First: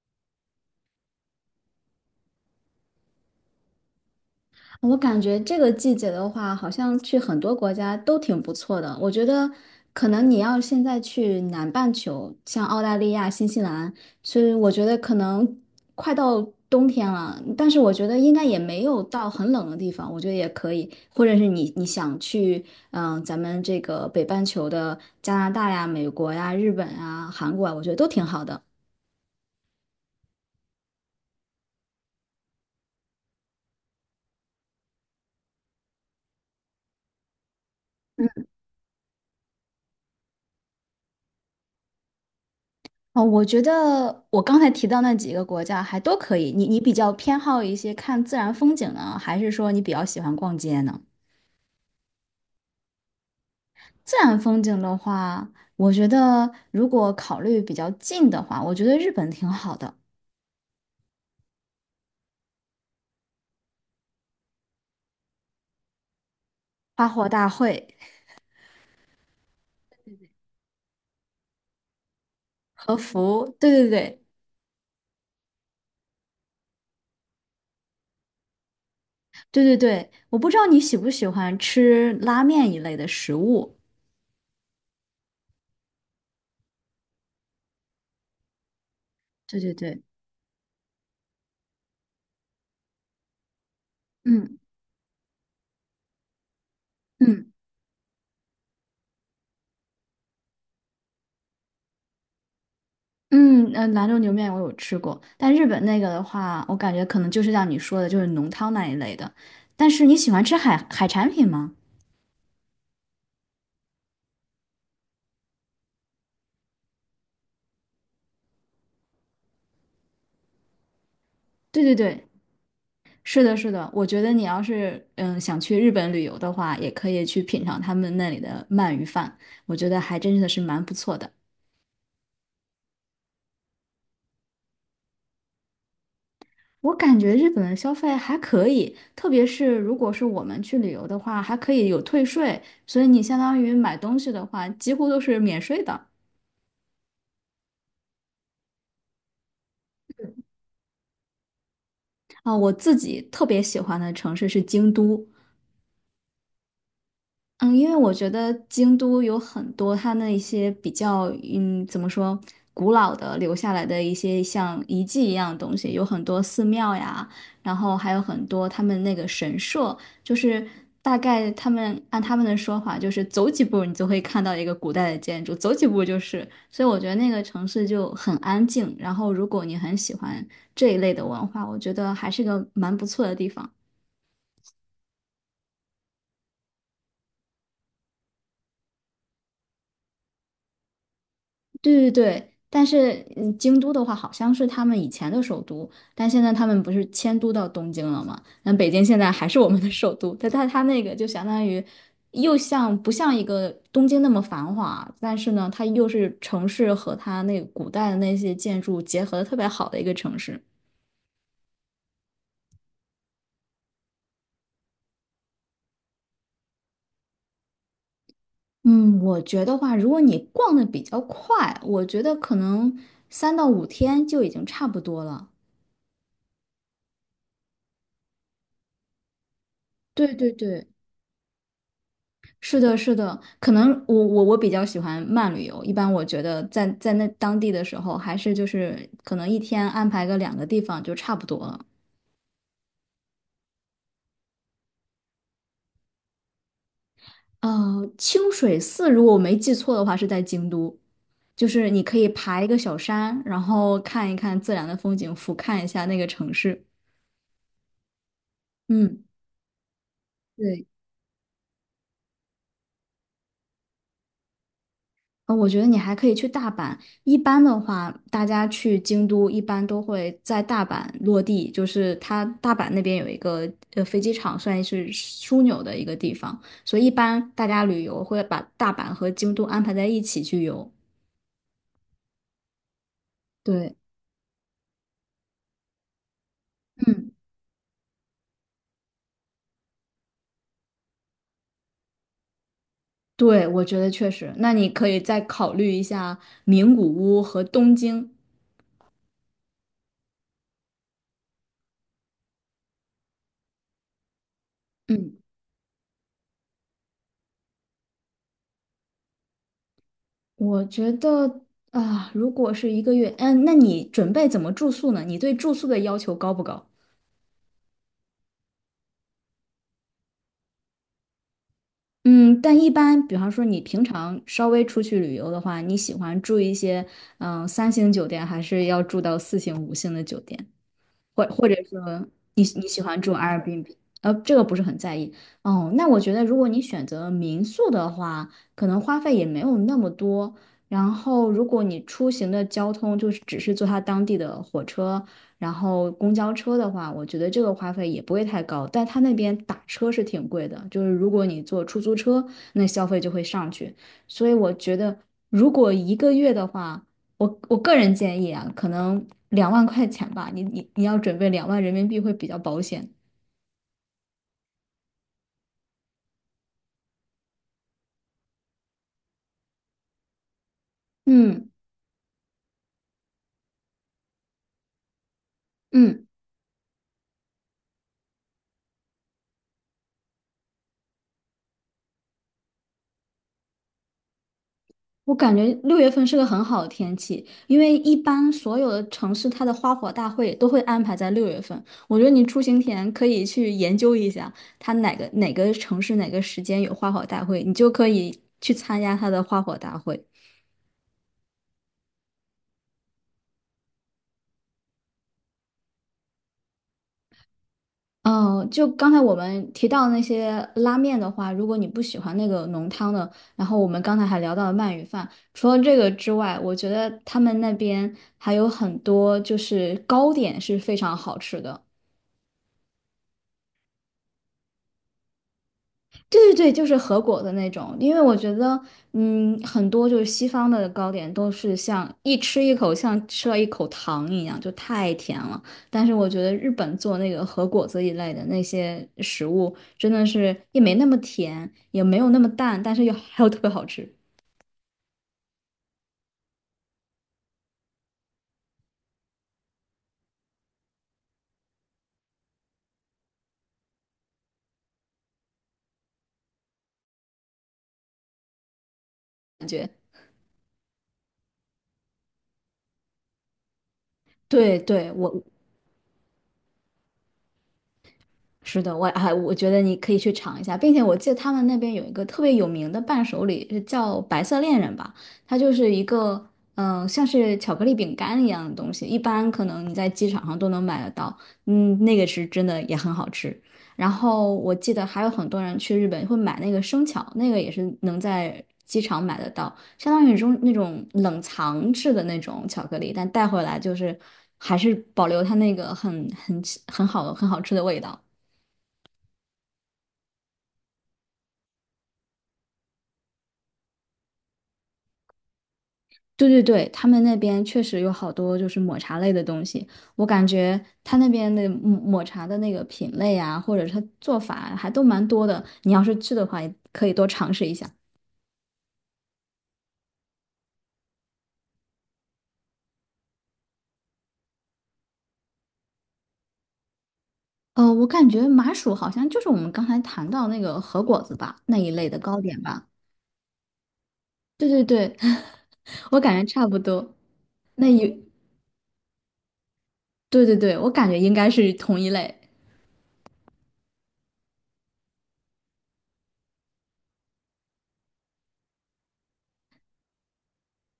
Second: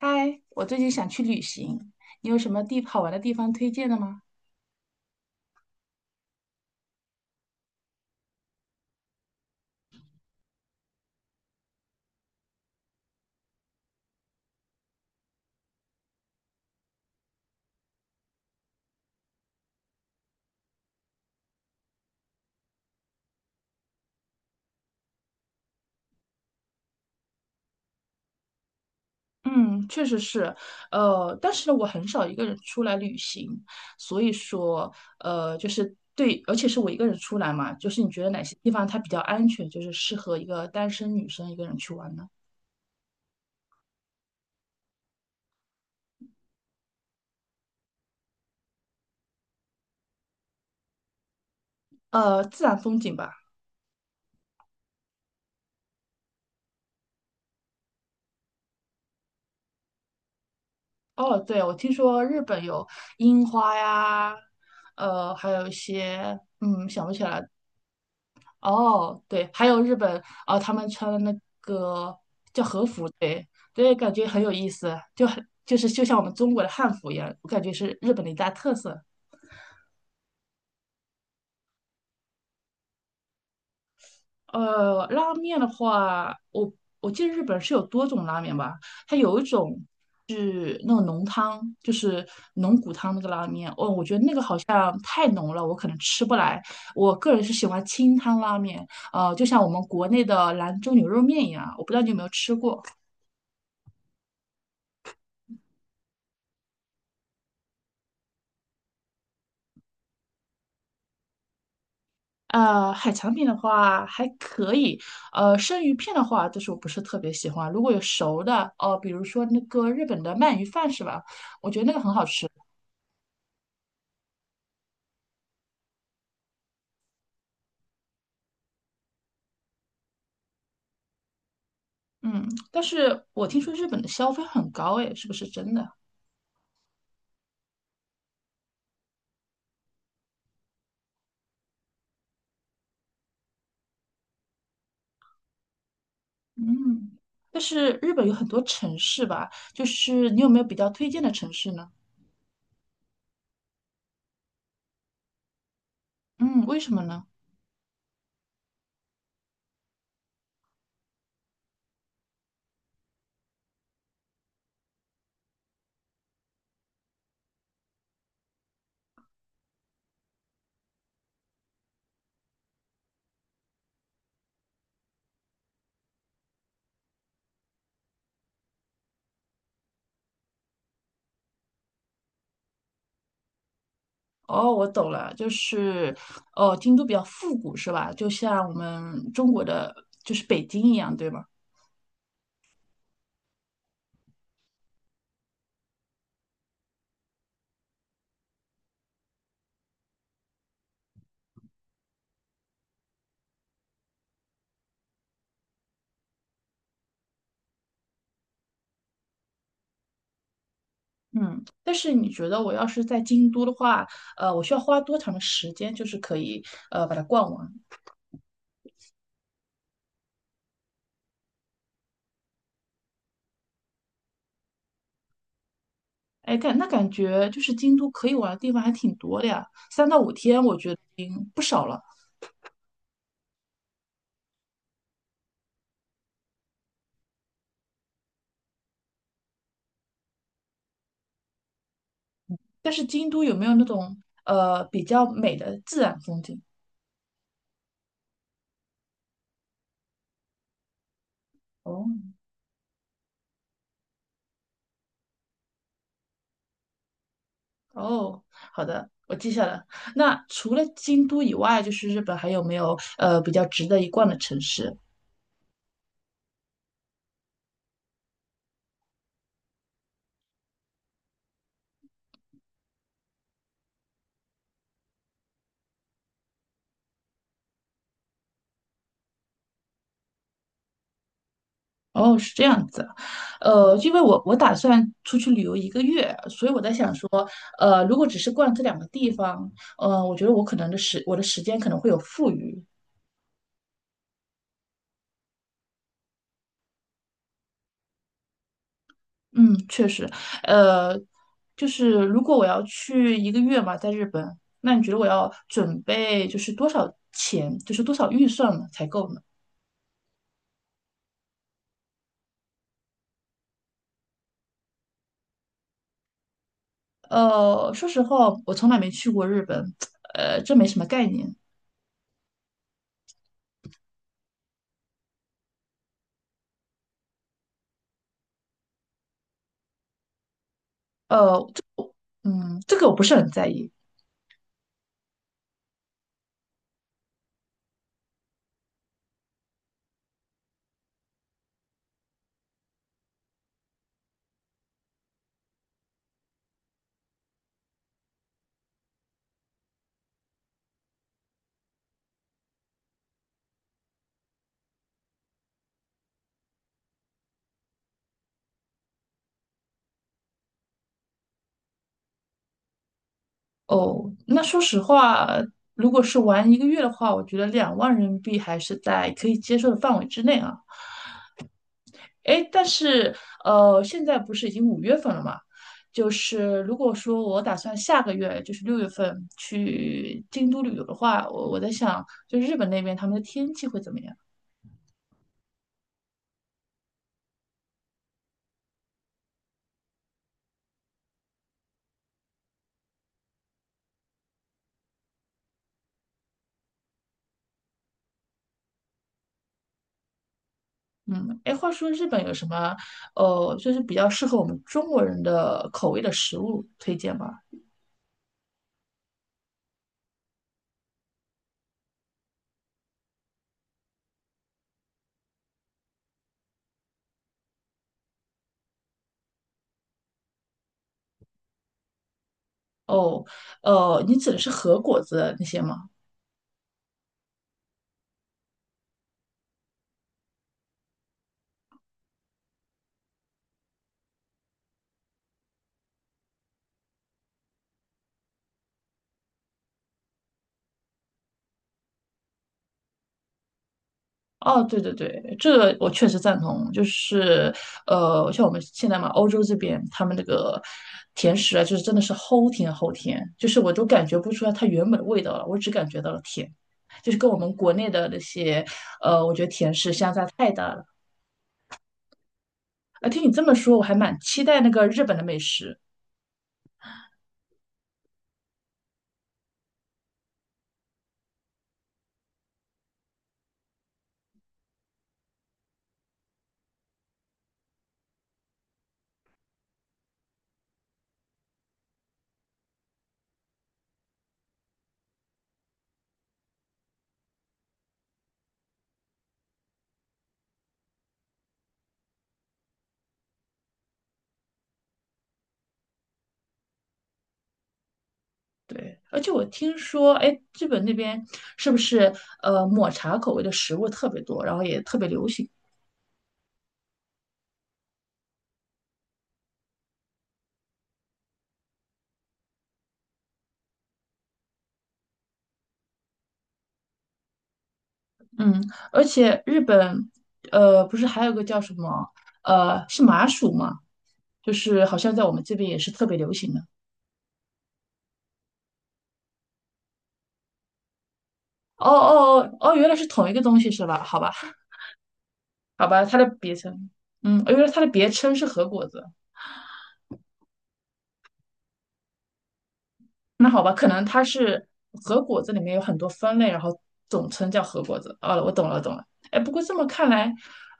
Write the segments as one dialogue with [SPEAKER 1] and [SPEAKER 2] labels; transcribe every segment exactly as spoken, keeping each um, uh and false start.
[SPEAKER 1] 嗨，我最近想去旅行，你有什么地好玩的地方推荐的吗？
[SPEAKER 2] 我感觉这个季节的话，好像去很多国家都挺不错的。我觉得，可能你要现在去南半球，像澳大利亚、新西兰，所以我觉得可能快到冬天了，但是我觉得应该也没有到很冷的地方，我觉得也可以。或者是你你想去，嗯、咱们这个北半球的加拿大呀、美国呀、日本啊、韩国啊，我觉得都挺好的。
[SPEAKER 1] 嗯，确实是，呃，但是呢我很少一个人出来旅行，所以说，呃，就是对，而且是我一个人出来嘛，就是你觉得哪些地方它比较安全，就是适合一个单身女生一个人去玩呢？
[SPEAKER 2] 哦，我觉得我刚才提到那几个国家还都可以。你你比较偏好一些看自然风景呢，还是说你比较喜欢逛街呢？
[SPEAKER 1] 呃，自然风景吧。
[SPEAKER 2] 自然风景的话，我觉得如果考虑比较近的话，我觉得日本挺好的，
[SPEAKER 1] 哦，对，我听说日本有樱花呀，呃，还有一些，嗯，想
[SPEAKER 2] 花
[SPEAKER 1] 不起
[SPEAKER 2] 火
[SPEAKER 1] 来，
[SPEAKER 2] 大会、
[SPEAKER 1] 哦，对，还有日本，啊，他们穿的那个叫和
[SPEAKER 2] 和
[SPEAKER 1] 服，对，
[SPEAKER 2] 服，对对
[SPEAKER 1] 对，感
[SPEAKER 2] 对
[SPEAKER 1] 觉很有意思，就很就是就像我们中国的汉服一样，我感觉是日本的一大特色。
[SPEAKER 2] 对对对。我不知道你喜不喜欢吃拉面一类的食物。
[SPEAKER 1] 呃，拉面的话，我我记得日本是有多种拉面吧，它有一
[SPEAKER 2] 对对
[SPEAKER 1] 种
[SPEAKER 2] 对，
[SPEAKER 1] 是那种浓汤，就是浓骨汤那个拉面，哦，我觉得那个好
[SPEAKER 2] 嗯
[SPEAKER 1] 像太浓了，我可能吃不来。我个人
[SPEAKER 2] 嗯。
[SPEAKER 1] 是喜欢清汤拉面，呃，就像我们国内的兰州牛肉面一样，我不知道你有没有吃过。
[SPEAKER 2] 嗯，呃，兰州牛面我有吃过，但日本那个的话，我感觉可能就是像你说的，就是浓汤那一类的。但是你喜欢吃海海产品吗？
[SPEAKER 1] 呃，海产品的话还可以，呃，生鱼片的话，就是我不是特别喜欢。如果有熟的，哦，比如说那个日本的鳗鱼饭是吧？我觉
[SPEAKER 2] 对
[SPEAKER 1] 得那
[SPEAKER 2] 对
[SPEAKER 1] 个很好
[SPEAKER 2] 对，
[SPEAKER 1] 吃。
[SPEAKER 2] 是的，是的。我觉得你要是嗯想去日本旅游的话，也可以去品尝他们那里的鳗鱼饭，我觉得还真的是蛮不错的。
[SPEAKER 1] 嗯，但是我听说日本的消费很高，诶，是不是真的？
[SPEAKER 2] 我感觉日本的消费还可以，特别是如果是我们去旅游的话，还可以有退税，所以你相当于买东西的话，几乎都是免税的。
[SPEAKER 1] 嗯，但是日本有很多城市吧，就是你有没有比较推荐的城市呢？
[SPEAKER 2] 啊，我自己特别喜欢的城市是京都。
[SPEAKER 1] 嗯，为什么呢？
[SPEAKER 2] 嗯，因为我觉得京都有很多它那一些比较，嗯，怎么说，古老的留下来的一些像遗迹一样的东西，有很多寺庙呀，然后还有很多他们那个神社，就是大概他们按他们的说法，就是走几步你就会看到一个古代的建筑，走几步就是，所以我觉得那个城市就很安静。然后如果你很喜欢这一类的文化，我觉得还是个蛮不错的地方。
[SPEAKER 1] 哦，我懂了，就是，哦，京都比较复古是吧？就像我们中国的，就是北京一样，对吗？
[SPEAKER 2] 对对对，但是嗯京都的话好像是他们以前的首都，但现在他们不是迁都到东京了吗？那北京现在还是我们的首都，但它它那个就相当于又像不像一个东京那么繁华，但是呢，它又是城市和它那个古代的那些建筑结合的特别好的一个城市。
[SPEAKER 1] 嗯，但是你觉得我要是在京都的话，呃，我需要花多长的时间，就是可以呃把它逛完？
[SPEAKER 2] 嗯，我觉得话，如果你逛的比较快，我觉得可能三到五天就已经差不多了。
[SPEAKER 1] 哎，感那感觉就是京都可以玩的地方还挺多的呀，三到五
[SPEAKER 2] 对对
[SPEAKER 1] 天我
[SPEAKER 2] 对。
[SPEAKER 1] 觉得已经不少了。
[SPEAKER 2] 是的，是的，可能我我我比较喜欢慢旅游。一般我觉得在在那当地的时候，还是就是可能一天安排个两个地方就差不多了。
[SPEAKER 1] 但是京都有没有那种呃比较美的自然风景？
[SPEAKER 2] 呃，清水寺如果我没记错的话是在京都，就是你
[SPEAKER 1] 哦
[SPEAKER 2] 可以爬一个小山，然后看一看自然的风景，俯瞰一下那个城市。
[SPEAKER 1] 哦，好的，
[SPEAKER 2] 嗯，
[SPEAKER 1] 我记下了。那除了
[SPEAKER 2] 对。
[SPEAKER 1] 京都以外，就是日本还有没有呃比较值得一逛的城市？
[SPEAKER 2] 呃，我觉得你还可以去大阪。一般的话，大家去京都一般都会在大阪落地，就是它大阪那边有一个呃飞机场，算是枢纽的一个地方，所以一般大家旅游会把大阪和京都安排在一起去游。
[SPEAKER 1] 哦，是这样子，呃，
[SPEAKER 2] 对，
[SPEAKER 1] 因为我我打算出去旅游一个月，所以我在想说，
[SPEAKER 2] 嗯，
[SPEAKER 1] 呃，如果只是逛这两个地方，呃，我觉得我可能的时我的时间可能会有富余。
[SPEAKER 2] 对，我觉得确实。那你可以再考虑一下名古屋和东京。
[SPEAKER 1] 嗯，确实，呃，就是如果我要去一个月嘛，在日本，那你觉得我
[SPEAKER 2] 嗯，
[SPEAKER 1] 要准备就是多少钱，就是多少预算嘛才够呢？
[SPEAKER 2] 我觉得啊，如果是一个月，嗯，那你准备怎么住宿呢？你对住宿的要求高不高？
[SPEAKER 1] 呃，说实话，我从来没去过日本，呃，这没什么概念。
[SPEAKER 2] 嗯，但一般，比方说你平常稍微出去旅游的话，你喜欢住一些嗯呃三星酒店，还是要住到四星、五星的酒店？或或
[SPEAKER 1] 呃，
[SPEAKER 2] 者
[SPEAKER 1] 这
[SPEAKER 2] 说你
[SPEAKER 1] 嗯，
[SPEAKER 2] 你
[SPEAKER 1] 这
[SPEAKER 2] 喜
[SPEAKER 1] 个我
[SPEAKER 2] 欢
[SPEAKER 1] 不
[SPEAKER 2] 住
[SPEAKER 1] 是很在意。
[SPEAKER 2] Airbnb，呃，这个不是很在意哦。那我觉得，如果你选择民宿的话，可能花费也没有那么多。然后，如果你出行的交通就是只是坐它当地的火车，然后公交车的话，我觉得这个花费也不会太高。但它那边打车是挺贵的，就是如果你坐出租车，那消费就会上去。所以我觉得，如果一个月的话，我我个人建议啊，可能两万块钱吧，你你你要准备两万人民币会比较保险。
[SPEAKER 1] 哦，那说实话，如果是玩一个月的话，我觉得两万人民币还是在可以接受的范围之内啊。
[SPEAKER 2] 嗯
[SPEAKER 1] 诶，但是呃，现在不是已经五月份了嘛？
[SPEAKER 2] 嗯
[SPEAKER 1] 就是如果说我打算下个月，就是六月份去京都旅游的话，我我在想，就日本那边他们的天气会怎么样？
[SPEAKER 2] 我感觉六月份是个很好的天气，因为一般所有的城市它的花火大会都会安排在六月份。我觉得你出行前可以去研究一下，它哪个哪个城市哪个时间有花火大会，你就可以去参加它的花火大会。
[SPEAKER 1] 嗯，诶，话说日本有什么呃，就是比较适合我们中国人的口味的食物推荐吗？
[SPEAKER 2] 嗯，就刚才我们提到那些拉面的话，如果你不喜欢那个浓汤的，然后我们刚才还聊到了鳗鱼饭，除了这个之外，我觉得他们那边还有很多就是糕点是非常好吃的。
[SPEAKER 1] 哦，呃，你指的是和果子那些吗？
[SPEAKER 2] 对对对，就是和果的那种，因为我觉得，嗯，很多就是西方的糕点都是像一吃一口像吃了一口糖一样，就太甜了。但是我觉得日本做那个和果子一类的那些食物，真的是也没那么甜，也没有那么淡，但是又还有特别好吃。
[SPEAKER 1] 哦，对对对，这个我确实赞同。就是，呃，像我们现在嘛，欧洲这边他们那个甜食啊，就是真的是齁甜齁甜，就是我都感觉不出来它原本的味道了，我只感觉到了甜，就是跟我们国内的那些，呃，我觉得甜食相差太大了。啊，听你这么说，我还蛮期
[SPEAKER 2] 对
[SPEAKER 1] 待那个
[SPEAKER 2] 对，
[SPEAKER 1] 日本
[SPEAKER 2] 我
[SPEAKER 1] 的美食。
[SPEAKER 2] 是的，我还我觉得你可以去尝一下，并且我记得他们那边有一个特别有名的伴手礼，是叫白色恋人吧，它就是一个嗯、呃像是巧克力饼干一样的东西，一般可能你在机场上都能买得到，嗯，那个是真的也很好吃。然后我记得还有很多人去日本会买那个生巧，那个也是能在机场买得到，相当于中那种冷藏制的那种巧克力，但带回来就是还是保留它那个很很很好很好吃的味道。
[SPEAKER 1] 对，而且我听说，哎，日本那边是不是呃抹茶口味的食物特别多，然后也特别流行？
[SPEAKER 2] 对对对，他们那边确实有好多就是抹茶类的东西，我感觉他那边的抹抹茶的那个品类啊，或者是它做法还都蛮多的。你要是去的话，也可以多尝试一下。
[SPEAKER 1] 嗯，而且日本，呃，不是还有个叫什么，呃，是麻薯吗？就是好像在我们这边也是特别流行的。
[SPEAKER 2] 呃，我感觉麻薯好像就是我们刚才谈到那个和果子吧，那一
[SPEAKER 1] 哦
[SPEAKER 2] 类的糕点
[SPEAKER 1] 哦哦
[SPEAKER 2] 吧。
[SPEAKER 1] 哦，原来是同一个东西是吧？好吧，
[SPEAKER 2] 对对对，
[SPEAKER 1] 好
[SPEAKER 2] 我
[SPEAKER 1] 吧，它
[SPEAKER 2] 感觉
[SPEAKER 1] 的
[SPEAKER 2] 差
[SPEAKER 1] 别
[SPEAKER 2] 不
[SPEAKER 1] 称，
[SPEAKER 2] 多。
[SPEAKER 1] 嗯，哦原来
[SPEAKER 2] 那
[SPEAKER 1] 它的
[SPEAKER 2] 有，
[SPEAKER 1] 别称是核果子。
[SPEAKER 2] 对对对，我感觉应该是同一类。
[SPEAKER 1] 那好吧，可能它是核果子里面有很多分类，然后总称叫核果子。哦，我懂了，懂了。哎，不过这么看来，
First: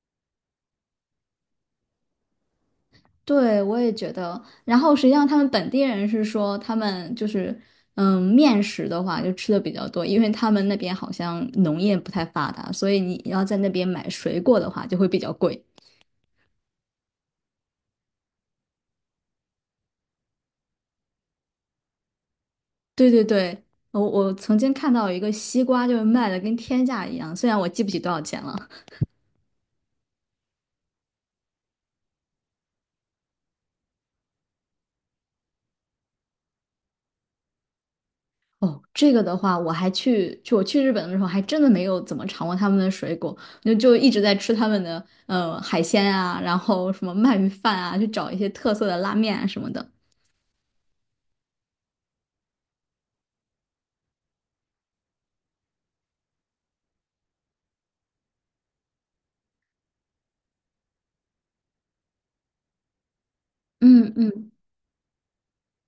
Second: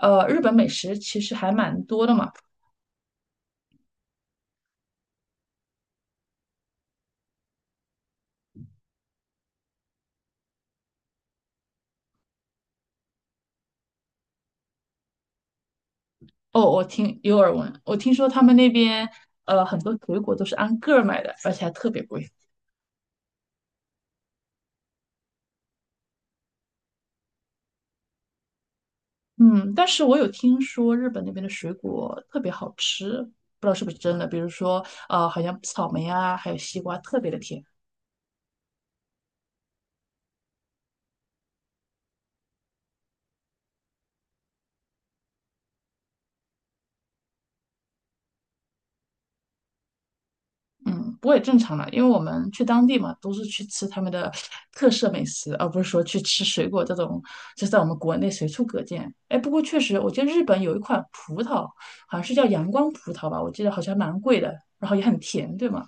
[SPEAKER 1] 呃，日本美食其实还蛮多的嘛。
[SPEAKER 2] 对，我也觉得。然后实际上，他们本地人是说，他们就是，嗯，面食的话就吃的比较多，因为他们那边好像农业不太发达，所以你要在那边买水果的话就会比较贵。
[SPEAKER 1] 哦，我听有耳闻，我听说他们那边呃很多水果都是按个儿卖的，而且还特别贵。
[SPEAKER 2] 对对对，我我曾经看到有一个西瓜就是卖的跟天价一样，虽然我记不起多少钱了。
[SPEAKER 1] 嗯，但是我有听说日本那边的水果特别好吃，不知道是不是真的。比如说呃，好像草莓啊，还有西瓜特别的甜。
[SPEAKER 2] 哦，这个的话，我还去就我去日本的时候，还真的没有怎么尝过他们的水果，就就一直在吃他们的呃海鲜啊，然后什么鳗鱼饭啊，去找一些特色的拉面啊什么的。
[SPEAKER 1] 嗯，不过也正常了，因为我们去当地嘛，都是去吃他们的特色美食，而不是说去吃水果这种，就在我们国内随处可见。哎，不过确实，我记得日本有一款葡萄，好像是叫阳光葡萄吧，我记得好像
[SPEAKER 2] 嗯
[SPEAKER 1] 蛮贵
[SPEAKER 2] 嗯，
[SPEAKER 1] 的，然后也很甜，对吗？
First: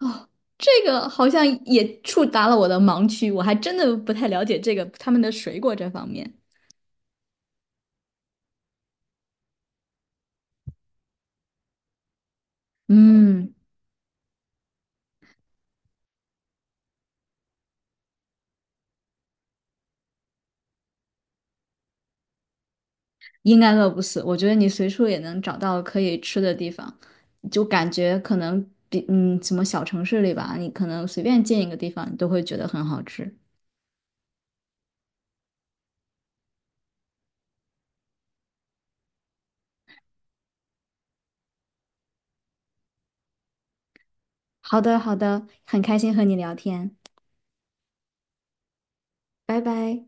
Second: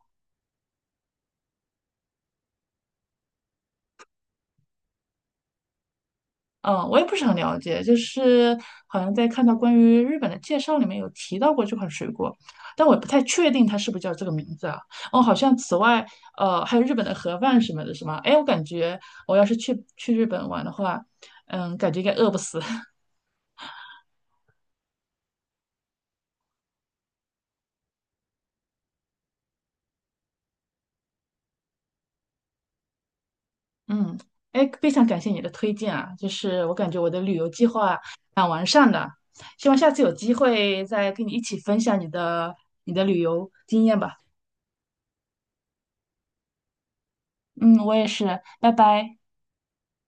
[SPEAKER 2] 哦，这个好像也触达了我的盲区，我还真的不太了解这个他们的水果这方面。
[SPEAKER 1] 嗯，我也不是很了解，就是好像在看到关于日本的介绍里面有提到过这款水果，但我不太确
[SPEAKER 2] 嗯，
[SPEAKER 1] 定它是不是叫这个名字啊。哦，好像此外，呃，还有日本的盒饭什么的，是吗？哎，我感觉我要是去去日本玩的话，嗯，感觉应该饿不死。
[SPEAKER 2] 应该饿不死，我觉得你随处也能找到可以吃的地方，就感觉可能比嗯什么小城市里吧，你可能随便进一个地方，你都会觉得很好吃。
[SPEAKER 1] 嗯，哎，非常感谢你的推荐啊，就是我感觉我的旅游计划蛮完善的，希望下次有机会再跟你一起分享你的你的旅游经验吧。
[SPEAKER 2] 好的，好的，很开心和你聊天，
[SPEAKER 1] 嗯，我也是，拜拜。
[SPEAKER 2] 拜拜。